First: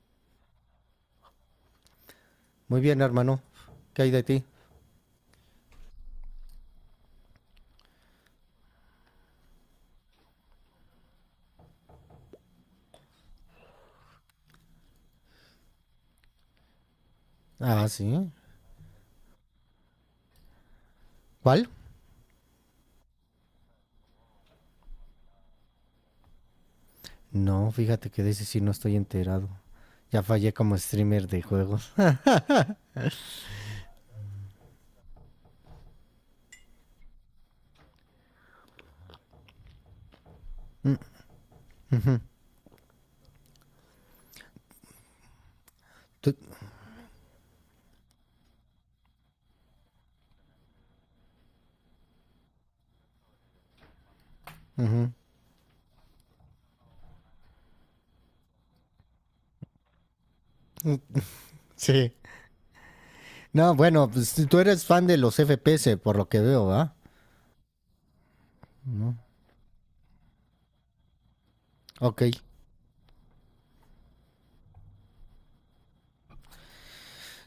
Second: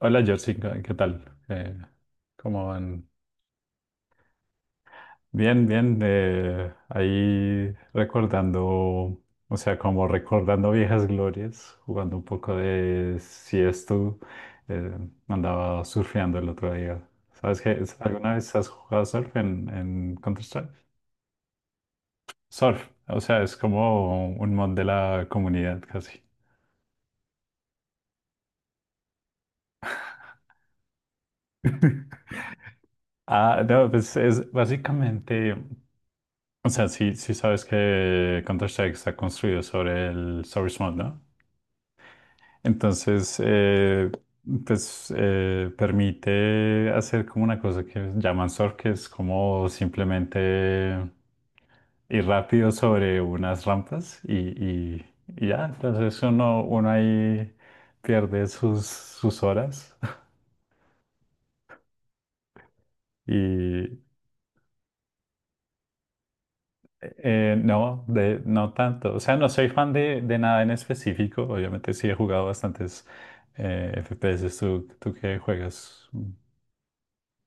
Hola Jessica, ¿qué tal? Eh, ¿Cómo Muy bien, van? hermano. ¿Qué hay de ti? Bien, bien. Ahí recordando, o sea, como recordando viejas glorias, jugando un poco de Siesto. Eh, Andaba surfeando el otro día. ¿Sabes qué? Ah, sí. ¿Alguna vez has jugado surf en Counter-Strike? ¿Cuál? Surf, o sea, es como un mod de la comunidad casi. No, fíjate que de ese sí no estoy enterado. Ya fallé como streamer de juegos. Ah, no, pues es básicamente. O sea, sí, sí sabes que Counter-Strike está construido sobre el source mode, ¿no? Entonces, pues Tú- permite hacer como una cosa que llaman surf, que es como simplemente ir rápido sobre unas rampas Ujú. y ya. Entonces uno ahí pierde sus horas. Sí. No, Y bueno, pues tú eres fan de los FPS, por lo que veo, ¿va? No, de, no tanto. O sea, no soy fan de nada en específico. Obviamente sí he Ok. jugado bastantes FPS. ¿Tú qué juegas?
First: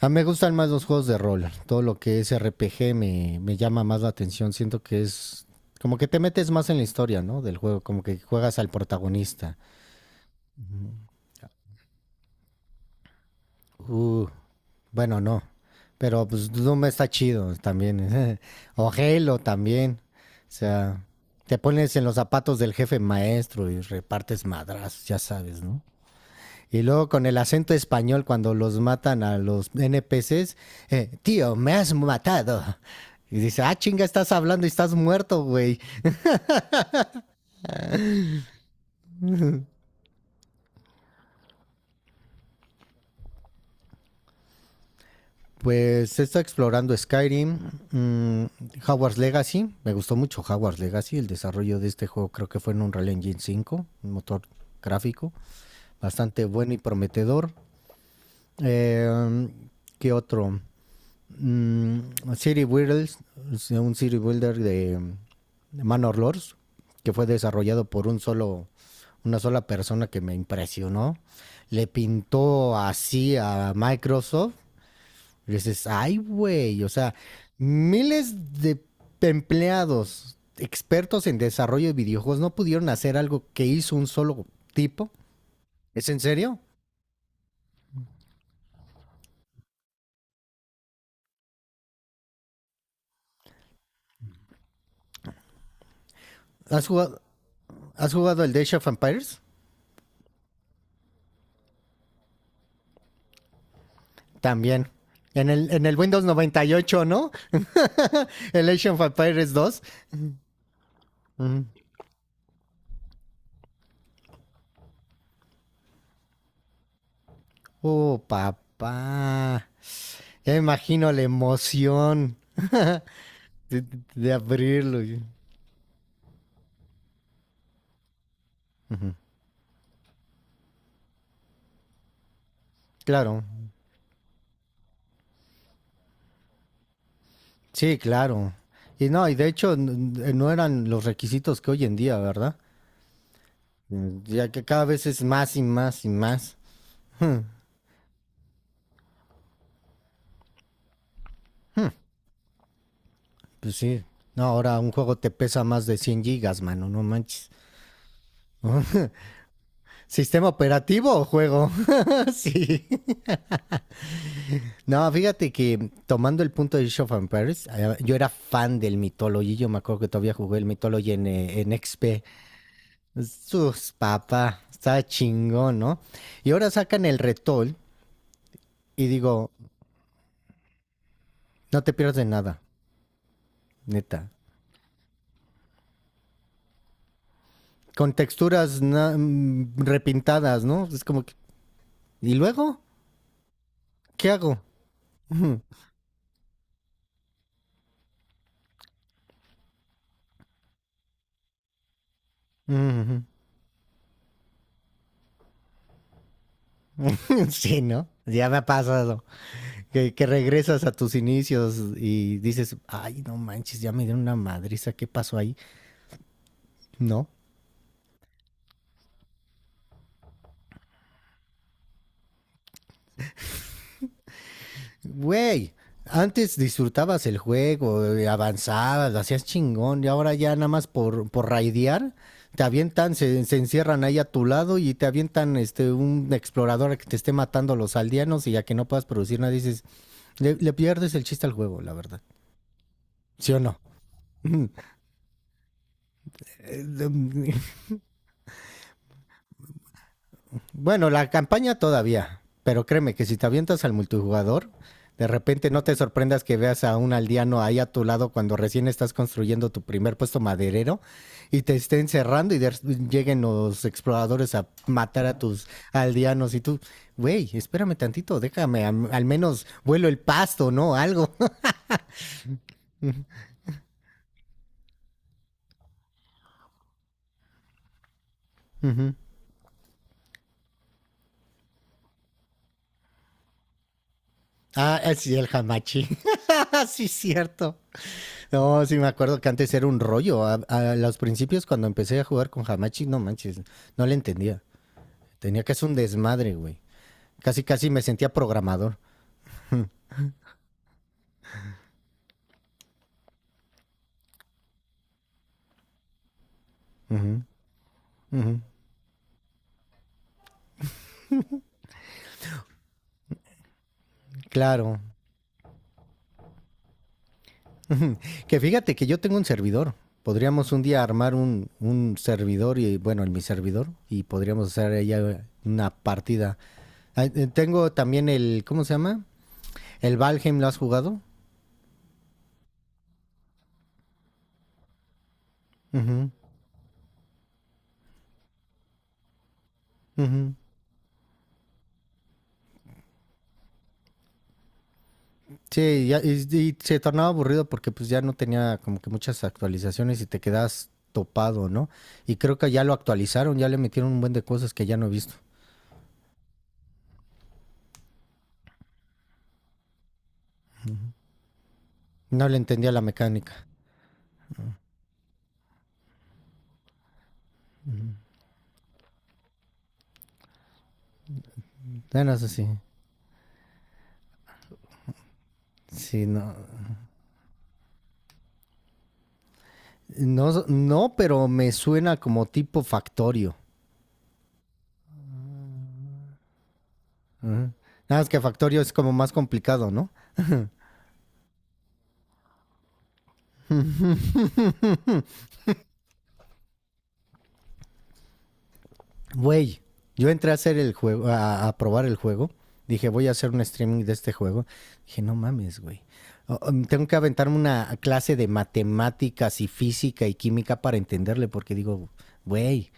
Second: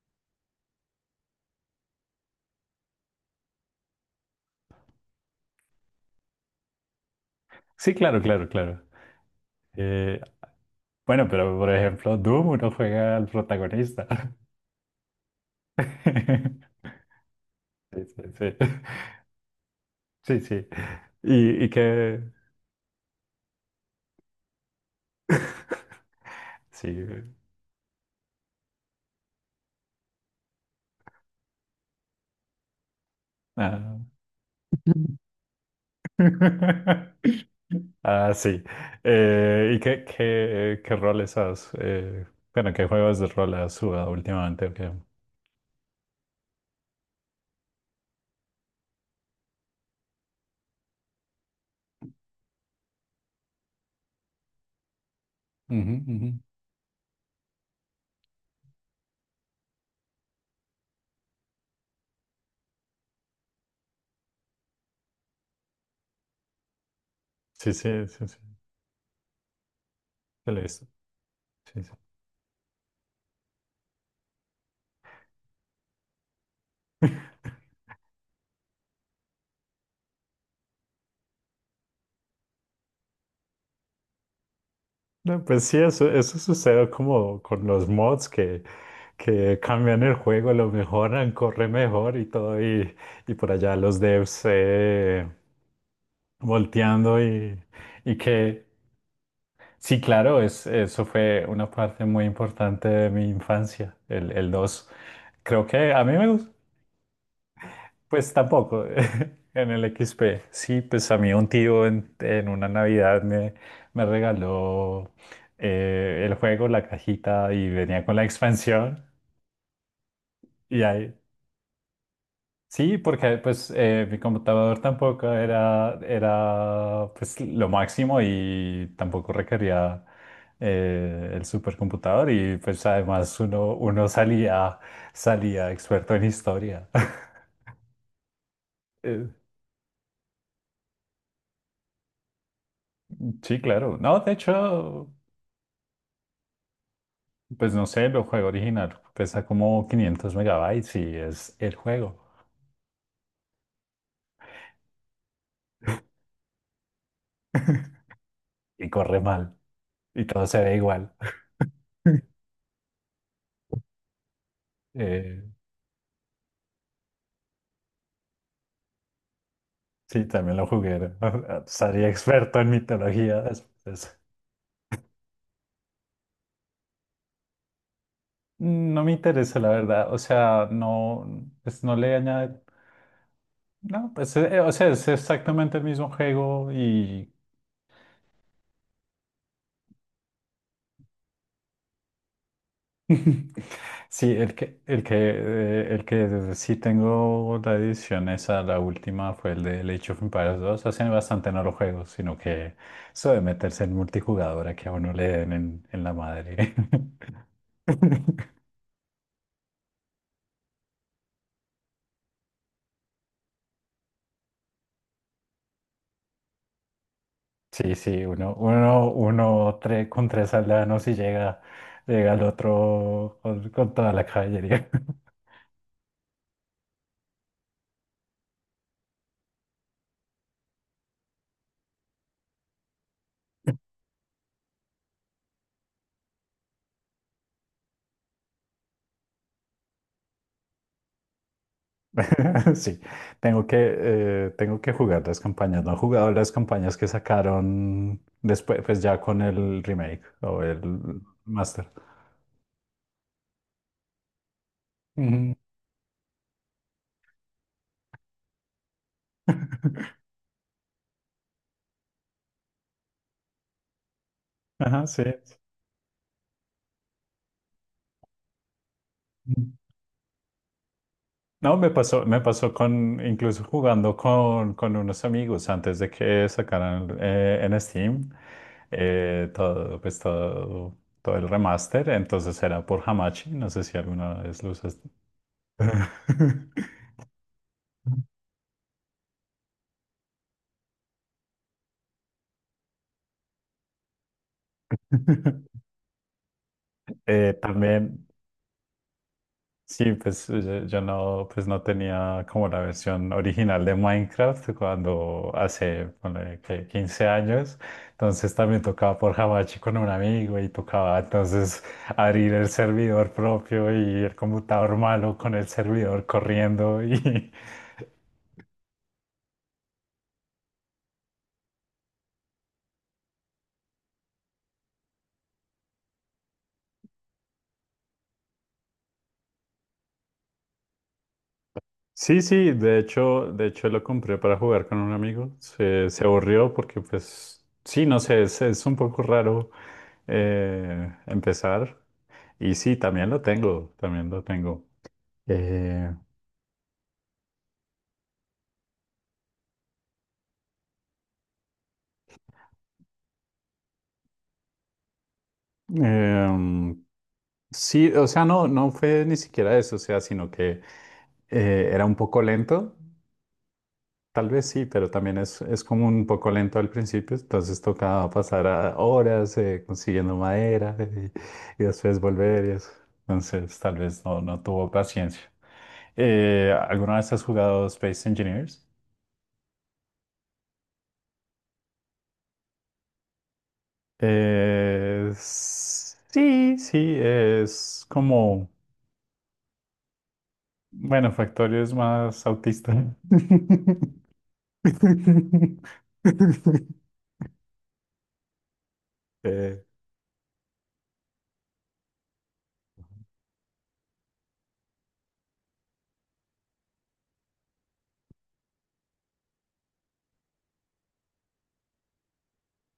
A mí me gustan más los juegos de rol. Todo lo que es RPG me llama más la atención. Siento que es como que te metes más en la historia, ¿no? Del juego, Sí, como claro, que claro, juegas al claro. protagonista. Eh, bueno, pero por ejemplo, Doom uno juega al protagonista. Uh, bueno, no. Pero pues Doom está chido Sí, sí, también. sí. o Halo también. Sí, O sí. sea, te Y pones en los que... zapatos del jefe maestro y repartes madrazos, ya sabes, ¿no? Y Sí. luego con el acento español cuando los matan a los NPCs, tío, me has matado. Y dice, ah, Ah. chinga, estás hablando y estás muerto, güey. Ah, sí. ¿Y qué, qué, qué roles has? Bueno, ¿qué juegos de rol has jugado últimamente? ¿O qué? Ujú, Pues se está explorando Skyrim, mm, Hogwarts Legacy, me gustó mucho Hogwarts Legacy. El desarrollo de este juego creo que fue en Unreal Engine 5, un motor gráfico ujú. bastante bueno y prometedor. Eh, ¿Qué otro? Mm, City Builders, un City Builder de Manor Lords, que fue Sí, desarrollado sí, por un sí, sí. Una sola persona que me Te lo he visto. impresionó. Sí, Le sí. pintó así a Microsoft y dices, ay, güey, o sea, miles de empleados expertos en desarrollo de videojuegos no pudieron hacer algo que hizo un solo tipo. No, pues sí, ¿Es eso, en eso serio? sucede como con los mods que cambian el juego, lo mejoran, corre mejor y todo, y por allá los devs ¿Has volteando jugado, ¿Has y jugado el que Dash of Empires? sí, claro, es, eso fue una parte muy importante de mi infancia, el dos. También. En Creo el, en que el a mí Windows me gustó. 98, ¿no? Pues el tampoco, Age of Empires en 2. el X P. Sí, pues a mí un Mm. tío en una Navidad me, me regaló el juego, la cajita y venía con Oh, la expansión. papá. Ya me Y imagino ahí, la emoción sí, porque pues de, mi de computador abrirlo. Uh tampoco era, era pues lo máximo y -huh. tampoco requería el supercomputador y pues además Claro. uno salía, salía experto en historia. Sí, claro. Y Eh, no, y de hecho n- no eran los requisitos que hoy en día, ¿verdad? sí, claro. No, de Ya que cada vez hecho, es más y más y más. pues no sé, el juego original pesa como 500 megabytes y es el juego. Pues sí. No, ahora un juego te pesa más de 100 gigas, mano, no manches. Y corre mal. Y todo ¿Sistema se ve igual. operativo o juego? Sí. No, Eh, fíjate que tomando el punto de Age of Empires, yo era fan del Mythology. Yo me acuerdo que sí, todavía también jugué el lo jugué. Mythology en Sería XP. experto en mitología Sus, después. papá, está chingón, ¿no? Y ahora sacan el Retol No y me digo, interesa, la verdad. O sea, no, no pues te no le pierdas de añade. nada. No, Neta. pues, o sea, es exactamente el mismo juego y Con texturas repintadas, ¿no? Es como que... ¿Y luego? ¿Qué sí, el hago? que, el que, el que sí tengo la edición esa, la última fue el de Age of Empires dos. Hace bastante no lo juego, sino que eso de meterse en multijugador a que a uno le den en la madre. sí, ¿no? Ya me ha pasado. Que regresas a tus inicios y dices, ay, no manches, ya me dieron una madriza, ¿qué pasó ahí? No. Sí, sí, uno con tres aldeanos y llega, llega al otro con toda la caballería. Güey, antes disfrutabas el juego, avanzabas, lo hacías chingón, y ahora ya nada más por raidear, te avientan, se encierran ahí a tu lado y te avientan este un explorador que te esté matando a los aldeanos y ya que no puedas producir nada, dices, le pierdes el chiste al juego, la verdad. Sí, ¿Sí o no? Tengo que jugar las campañas. No he jugado las campañas que sacaron después, pues ya con el remake o el Bueno, la campaña master. todavía, pero créeme que si te avientas al multijugador, de Ujú. repente no te sorprendas que veas a un aldeano ahí a tu lado cuando recién estás construyendo tu primer puesto maderero y te estén cerrando y de- lleguen los exploradores a Ajá, sí. matar a tus aldeanos y tú, güey, espérame tantito, déjame, am- al, menos Mm. vuelo el pasto, ¿no? Algo. No, me pasó con, incluso jugando con unos amigos antes de que sacaran en Steam Ujú. Todo, pues todo, todo el remaster. Entonces era por Hamachi. No sé si alguna vez lo usaste. Sí, el hamachi. sí, cierto. No, sí me acuerdo que antes era un rollo. A los principios cuando empecé a jugar con Hamachi, no manches, no le entendía. Tenía que hacer un desmadre, güey. Casi, casi me también. sentía programador. Sí, pues yo no, pues no tenía como la versión original de Minecraft cuando hace ponle, que 15 Ujú, años, ujú. entonces también tocaba por Hamachi con un amigo y tocaba entonces abrir el servidor propio y el computador Claro. malo con el servidor corriendo y que fíjate que yo tengo un servidor. Podríamos un día armar un servidor y, bueno, en mi servidor, y podríamos hacer ella una partida. Tengo también el, ¿cómo se llama? El Valheim, ¿lo has jugado? sí, sí, de hecho lo compré para jugar con un amigo. Se Ujú, aburrió porque, pues, sí, no sé, es un poco raro ujú. Empezar. Y sí, también lo tengo, también lo tengo. Sí, y Eh, ya- y se tornaba aburrido porque pues ya no tenía como que muchas actualizaciones y te quedas topado, ¿no? Y creo que ya lo actualizaron, ya le metieron un buen de cosas que ya no he visto. em, sí, o sea, no, no fue ni siquiera eso, o sea, sino que era un poco No le entendía lento. la mecánica. Tal vez sí, pero también es como un poco lento al principio, entonces toca pasar a horas consiguiendo madera y después Bueno, eso volver sí. y eso. Entonces tal vez no, no tuvo paciencia. Sí, no. ¿Alguna vez has jugado Space Engineers? No, no, pero me suena como tipo Factorio. Sí, sí, Ujú. es Nada más que como, Factorio es como más complicado, ¿no? bueno, Factorio es más autista. Güey, Eh, yo entré a hacer el juego, a probar el juego. Dije, voy a hacer un streaming de este juego. Dije, no mames, güey. Oh, tengo que aventarme una clase de matemáticas y física y química para entenderle, porque digo, güey,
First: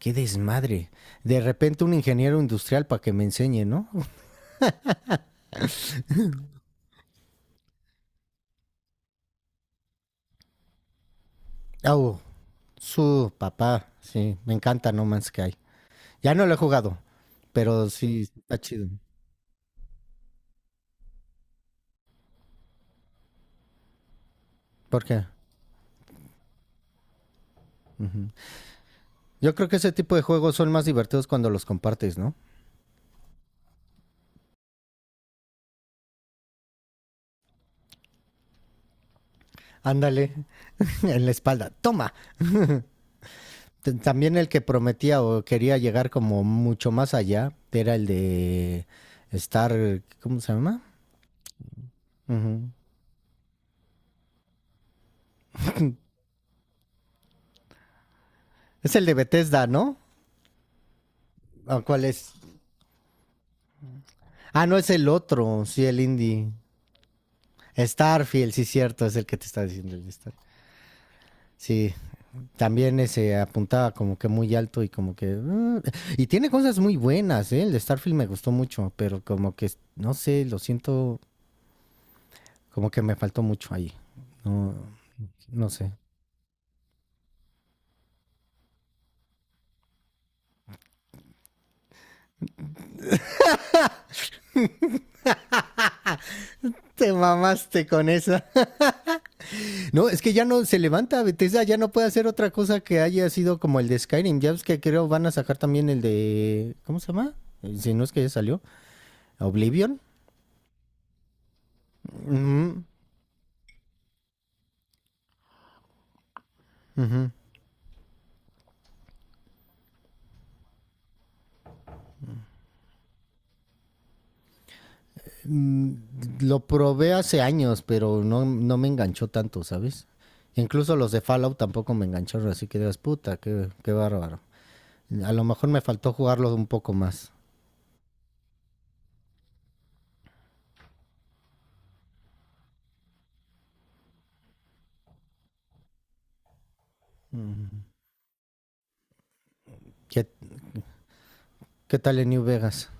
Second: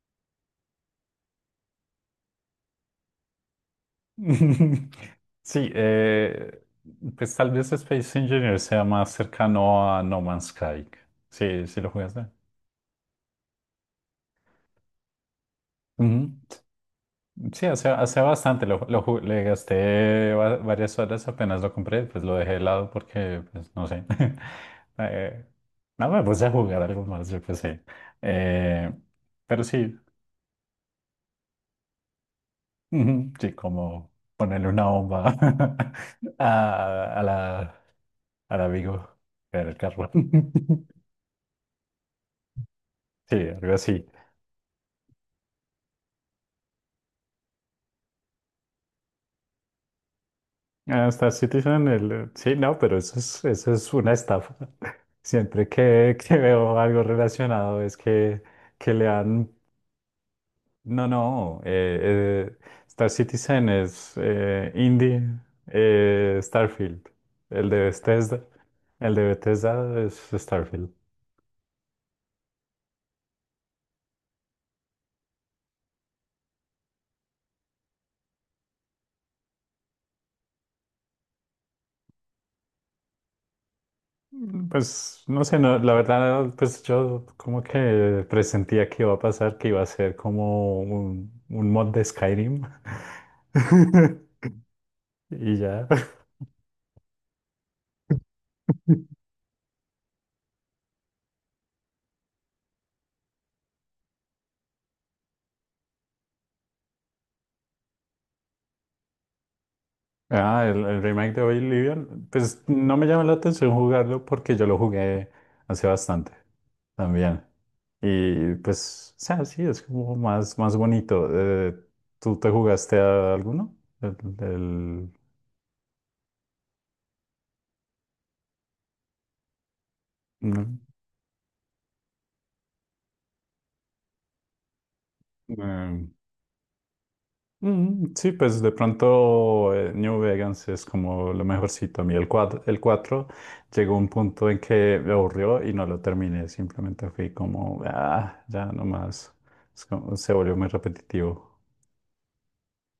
qué desmadre. De repente un ingeniero industrial para que me enseñe, ¿no? Sí, pues tal vez Space Engineer sea más cercano a No Man's Sky. Sí, sí lo Oh, jugaste. su papá, sí, me encanta No Man's Sky. Ujú. Ya no lo he jugado, Sí, pero hace, hace sí, sí está bastante, lo, chido. Le gasté varias horas apenas lo compré, pues lo dejé de lado porque, pues no sé. ¿Por qué? Eh, no me puse a jugar algo más, yo qué sé. Ujú. Eh, Yo pero creo que ese sí, tipo de juegos son más divertidos cuando los compartes, ¿no? ujú, sí, como ponerle una bomba a la, al amigo en el carro. Ándale, en la espalda. Toma. Sí, algo T- así. También el que prometía o quería llegar como mucho más allá era el de Star. ¿Cómo se llama? Hasta Citizen, el, sí, Ujú. no, pero eso es una estafa. Siempre que veo algo relacionado es que ¿Es el le de han... Bethesda, ¿no? No, no, ¿O cuál es? Star Citizen es Ah, no, es el indie, otro. Sí, el indie. Starfield. El de Bethesda, Starfield, sí, cierto, el es de el que te está diciendo Bethesda el de es Star. Starfield. Sí, también ese apuntaba como que muy alto y como que... y tiene cosas muy buenas, ¿eh? El de Starfield me gustó mucho, pero como que, no sé, lo siento, como que me faltó mucho ahí. Mm, No. pues no sé, No no, sé. la verdad, pues yo como que presentía que iba a pasar, que iba a ser como un mod de Skyrim. Y ya. Te mamaste con esa. No, es que ya no se levanta Bethesda, ya no puede hacer otra cosa que haya sido como el de Skyrim. Ya ves que creo van a sacar también el de... ¿Cómo se llama? Si no es que ya salió. Oblivion. Ah, el remake de Oblivion. Pues Ujú, no me llama la atención jugarlo porque yo lo jugué hace bastante ujú. también. Y pues, o sea, sí, es como más, más bonito. ¿Tú te jugaste a alguno? El, el- Mm, Lo probé hace años, pero no, no me enganchó tanto, ¿sabes? no, Incluso los de Fallout tampoco me engancharon, así que digas, puta, qué bárbaro. A lo mejor me eh, faltó jugarlo un poco más. mm, sí, pues de pronto New Vegas es como lo mejorcito. A mí el 4 llegó un punto en que me aburrió y no lo terminé. Simplemente fui Mm. como, ah, ya nomás. Es como- ¿Qué, se volvió muy repetitivo. ¿qué tal en New Vegas?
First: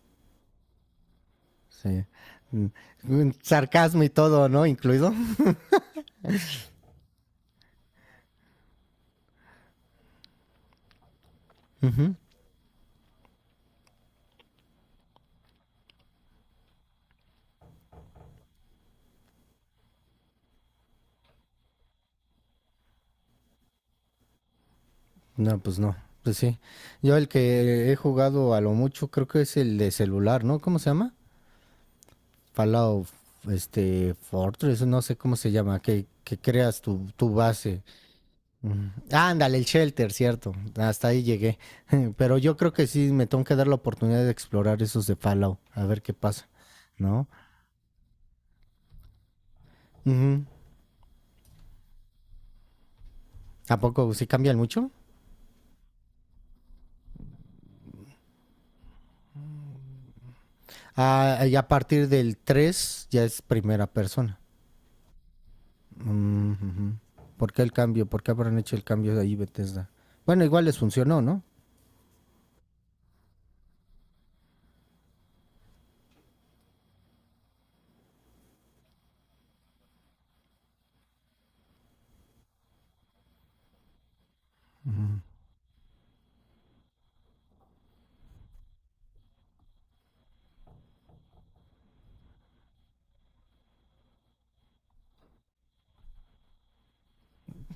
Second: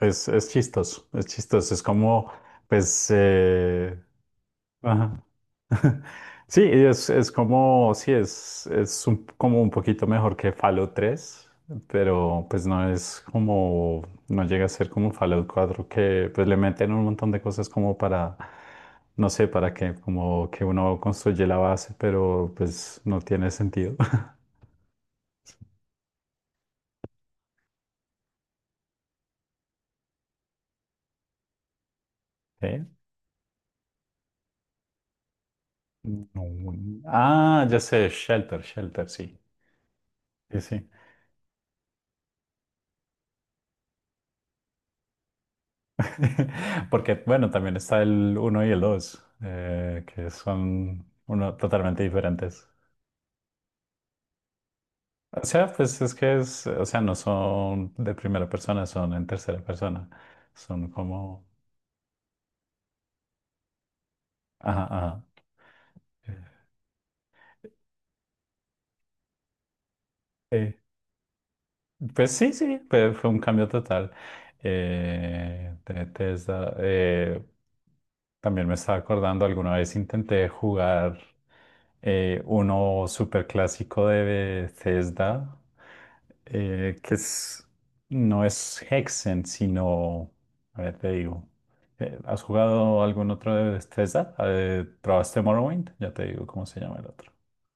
Es chistoso, es chistoso. Es Sí. como, Mm, pues, sarcasmo y todo, ¿no? Incluido. ajá, sí, es como, sí, es, como un poquito mejor que Fallout tres, Ujú. pero pues no es como, no llega a ser como Fallout cuatro que pues le meten un montón de cosas como para, no sé, para que como que uno construye la base, pero pues no tiene sentido. No, pues no. Pues sí. Yo el que he jugado a lo mucho creo que es el de celular, ¿no? ¿Cómo se llama? ¿Eh? Fallout, este, Fortress, no sé cómo se llama, No, que no. creas tu Ah, ya base. sé, Shelter, Ujú. Shelter, Ah, sí. ándale, el Shelter, cierto. Sí, sí. Hasta ahí llegué. Pero yo creo que sí me tengo que dar la oportunidad de explorar esos de Fallout, a ver qué pasa, Porque, ¿no? bueno, también está el uno y el 2 que Ujú. son uno, totalmente diferentes. ¿A poco sí cambian mucho? O sea, pues es que es, o sea, no son de primera persona, son en tercera persona. Son como, Ah, y a partir del 3 ya es primera persona. ajá, ajá. Mm, ujú. ¿Por qué el cambio? ¿Por qué habrán hecho el cambio de ahí, Bethesda? Bueno, igual Eh, les funcionó, ¿no? pues sí, sí, fue, fue un cambio total. De Tesla, también me estaba acordando, alguna vez intenté jugar. Uno súper clásico de Bethesda, que es, no es Hexen, sino, a ver, te digo, ¿has jugado algún otro de Bethesda? ¿Probaste Morrowind? Ya te digo cómo se llama el otro.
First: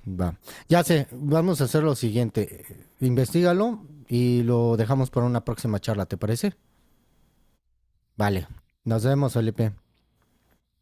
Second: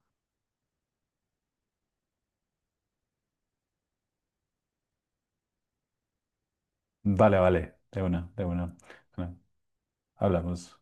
Va. Ya sé, vamos a hacer lo siguiente. Investígalo y lo dejamos para una próxima charla, ¿te parece? Vale, vale, de una, de Vale. una. Nos vemos, Bueno, Felipe. hablamos.